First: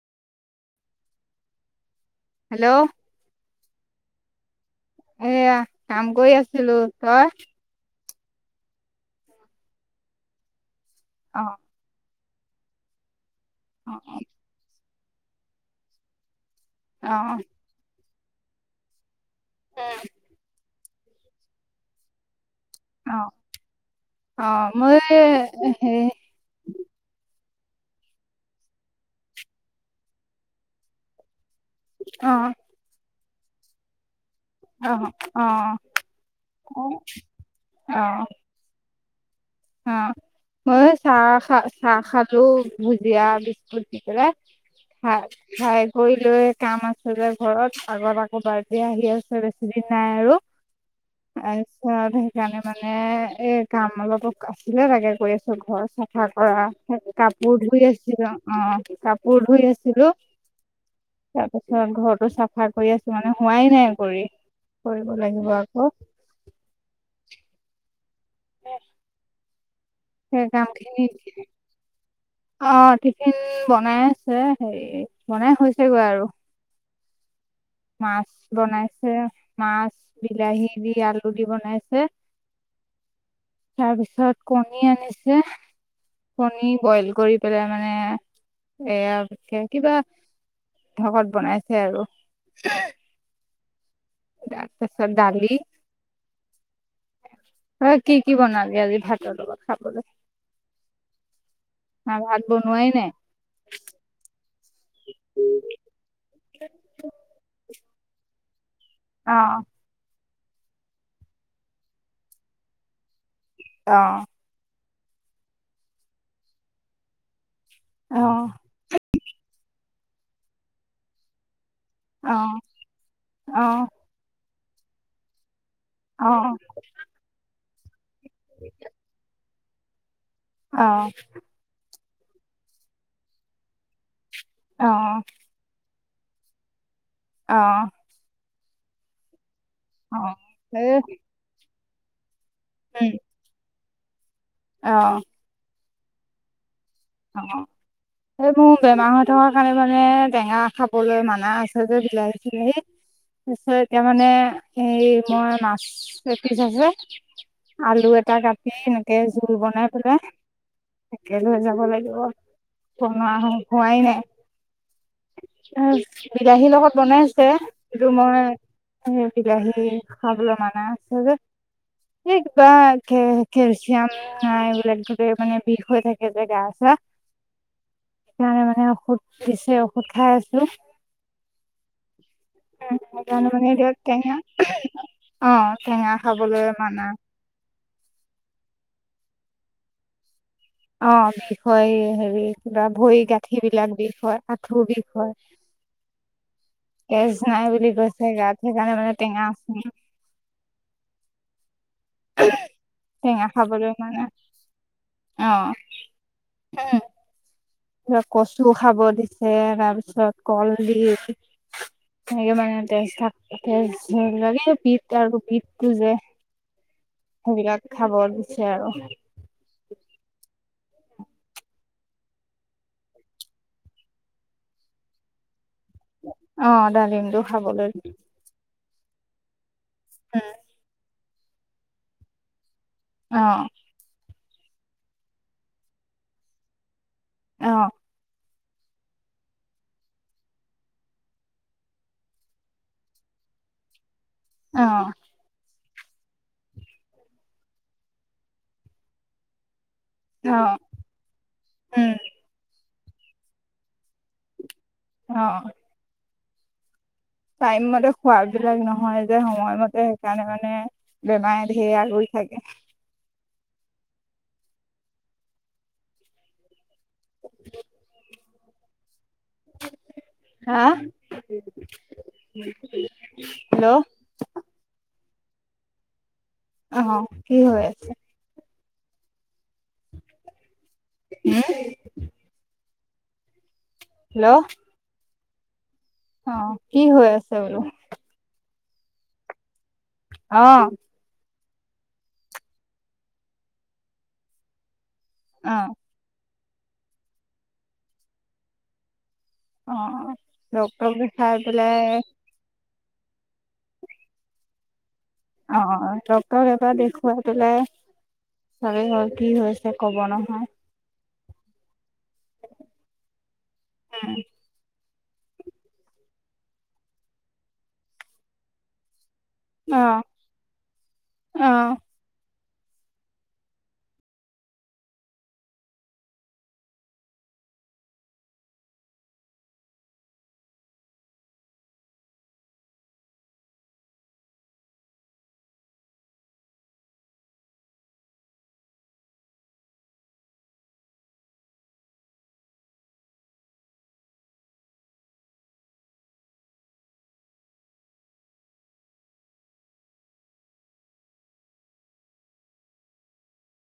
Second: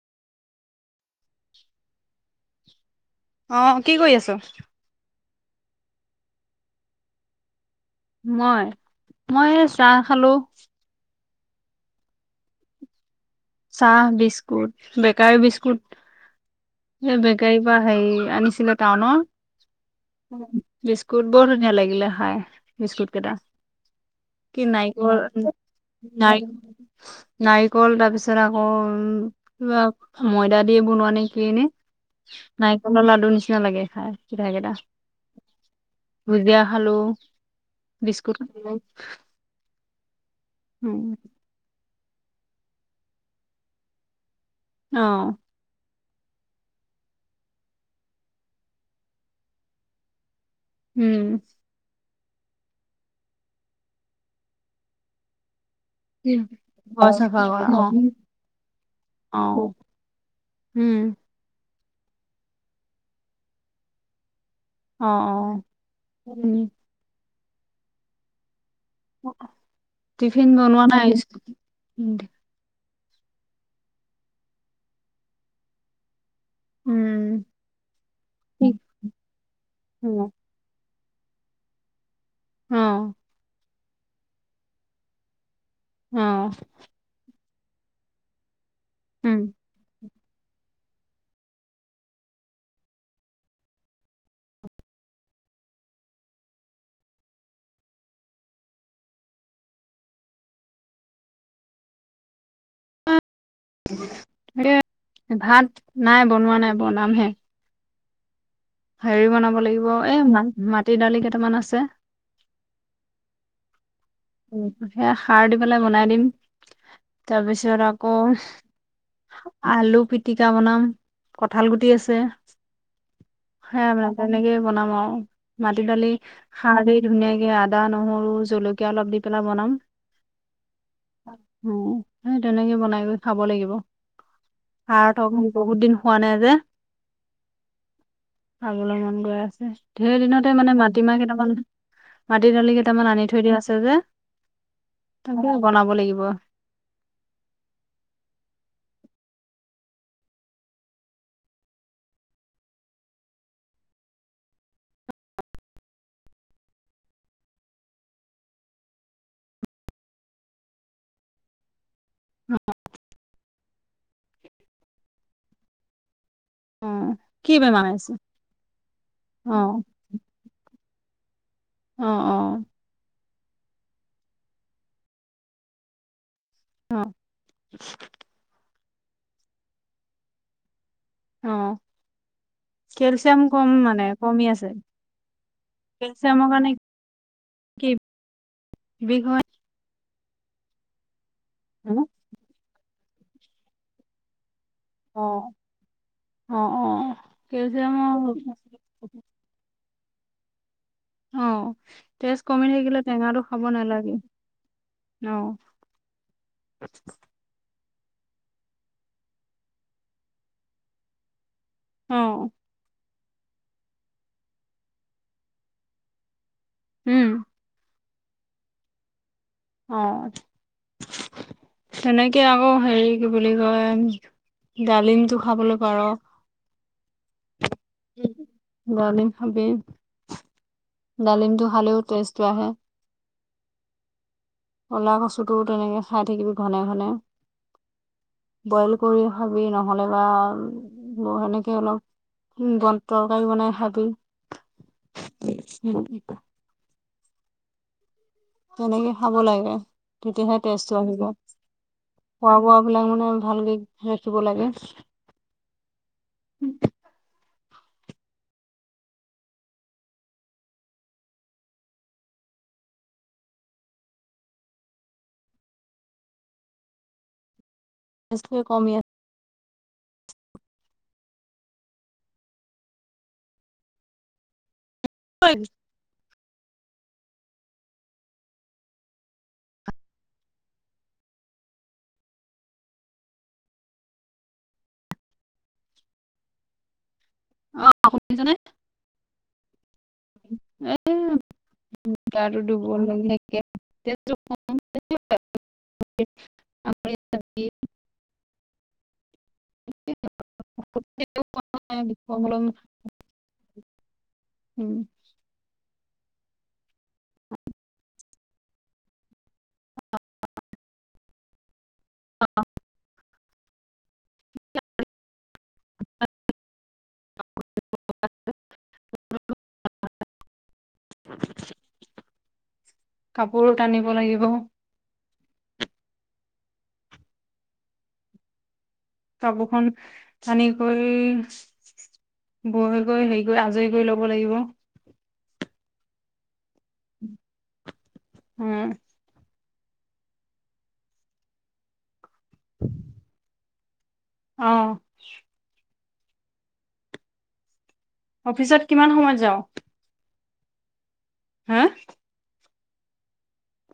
Hello আহ কি কৰি আছ? এয়া কাম কৰি আছিলো, তই? মই মই এ চাহ খালো। অ। অ চাহ, বিস্কুট, বেকাৰী বিস্কুট অ এই বেকাৰীৰ পৰা হেৰি আনিছিলো টাউনৰ, বিস্কুট বৰ ধুনীয়া লাগিলে খাই। বিস্কুট অ কেইটা, অ কি মই নাৰিকল হে নাই নাৰিকল তাৰ পিছত আকৌ কিবা ময়দা দিয়ে বনোৱা নে কি এনে? অ নাৰিকলৰ লাডু নিচিনা লাগে খাই। মিঠাই কেইটা। অ অ অ ভুজিয়া অ খালোঁ, বিস্কুট খালো। [inaudible] অ মই উম চাহ খা চাহ খালো, ভুজিয়া, বিস্কুট দি পেলাই অ হয় হয় কৰি লৈ কাম আছে যে ঘৰত আগৰ আকৌ বাৰ্থডে আহি আছে বেছি দিন নাই আৰু উম আচ্ছা সেইকাৰণে মানে এ কাম অলপো আছিলে লাগে কৰি আছো ঘৰ চাফা কৰা ঘৰ চাফা কাপোৰ কৰা ধুই অ আছিলো, অ অ কাপোৰ ধুই আছিলো। উম তাৰপিছত ঘৰতো চাফা কৰি আছো মানে হোৱাই নাই কৰি। অ অ কৰিব লাগিব আকৌ। উম উম টিফিন বনোৱা নাই আহ অ টিফিন বনাই আছে হেৰি বনাই হৈছেগৈ আৰু। উম মাছ বনাইছে, মাছ, অ বিলাহী দি আল ৰুটি বনাইছে অ তাৰপিছত কণী আনিছে। অ কণী বইল কৰি পেলাই মানে উম এয়া কিবা ঢকত বনাইছে আৰু। দা তাৰ পাছত দালি অ কি কি বনালি আজি ভাতৰ লগ বা খাবলৈ? অ ভাল ভাত নাই বনোৱা নাই বনাম হে। হেৰি অ বনাব লাগিব এই মাটি দালি কেইটামান আছে। অ উম সেয়া সাৰ দি পেলাই বনাই দিম তাৰপিছত যত আকৌ অ আলু পিটিকা বনাম, ক ঠাল গুটি আছে, অ অ সেয়া তেনেকেই বনাম আৰু। মাটি দালি অ', সাৰেই ধুনীয়াকে আদা, নহৰু জলকীয়া অলপ দি পেলাই বনাম। অ', উম সেই তেনেকে বনাই খাব লাগিব। অ', ভাত'হক বহুত দিন হোৱা নাই যে। অ খাবলৈ মন গৈ আছে। ঢেৰ অ', দিনতে মানে এই মাটিমাহ কেইটামান মাটি দালি কেইটামান উম, আনি থৈ দিয়া আছে যে অ', তাকে বনাব লাগিব। অ এই মোৰ বেমাৰ হৈ থকাৰ কাৰণে মানে টেঙা খাবলৈ মানা আছে যে বিলাহী- চিলাহী তাৰপিছত এতিয়া মানে এই মই মাছ এপিছ আছে আলু এটা কাটি এনেকে জোল বনাই পেলাই তাকে লৈ যাব লাগিব। ভঙা হোৱাই নাই। বিলাহীৰ অ লগত বনাইছে, কি বেমাৰ সেইটো হৈছে মই সেই অ বিলাহী খাবলৈ মানা অ আ অ [unintelligible] কেলচিয়াম নাই এইবিলাক ধ মানে বিষ হৈ থাকে যে গা চা। অ সেইকাৰণে মানে ঔষধ দিছে ঔষধ খাই আছো। অ উম, কেলচিয়াম সেইকাৰণে কম এতিয়া মানে টেঙা কমি আছে। অ টেঙা কেলচিয়ামৰ খাবলে কাৰণে মানা, কি বিঘ হয় অ বিষ হয় অ হেৰি কিবা ভৰি গাঁঠি বিলাক বিষহয়। আঠোৰ বিষ হয়। অ অ তেজ নাই বুলি কেলচিয়ামৰ কৈছে গাত সেইকাৰণে মানে টেঙা আছে অ তেজ কমি থাকিলে টেঙাটো টেঙা খাব খাবলৈ নালাগে মানে অ অহ [unintelligible] তাৰ কচু খাব দিছে তাৰপিছত কলডিল অ হেৰি মানে তেজ তেজ নোলালে পিত আৰু পিটটো যে উম সেইবিলাক খাব দিছে আৰু অ তেনেকে আকৌ হেৰি কি বুলি কয় ডালিমটো খাবলে অ ডালিমটো খাব লাগে উম। ডালিম খাবি উ ডালিমটো খালেও তেজটো আহে অ ক'লা কচুটোও তেনেকে খাই থাকিবি ঘনে ঘনে অহ বইল কৰি খাবি নহ'লে বা সেনেকে অলপ বন তৰকাৰী বনাই খাবি অ উম তেনেকে খাব লাগে, তেতিয়াহে অ তেজটো আহিব, উম খোৱা বোৱা সেবিলাক মানে ভালকে ৰাখিব লাগে। অ উম টাইম মতে খোৱা বিলাক নহয় যে সময়মতে সেইকাৰণে মানে বেমাৰে ধেৰ আগুৰি থাকে [inaudible] ইস্তবোৰ কমি আ [unintelligible] হা হেল্ল' হয় অ হ কি হৈ আছে? হম হেল্ল' অ কি হৈ আছে বোলো। অ শুনিছনে অহ এ গাটো দুৰ্বল দুৰ্বল অ [unintelligible] [unintelligible] অ ডক্টৰক দেখাই পেলাই উম আহ ডক্টৰ এবাৰ দেখুৱাই পেলাই চবেই ঘৰ কি হৈছে কব নহয়। উম [inaudible] আহ আহ। কাপোৰো টানিব লাগিব। কাপোৰখন টানি কৰি। বয় গৈ হেৰি কৰি আজৰি কৰি ল'ব লাগিব। হম। আহ। অফিচত কিমান সময়ত যাওঁ? হা?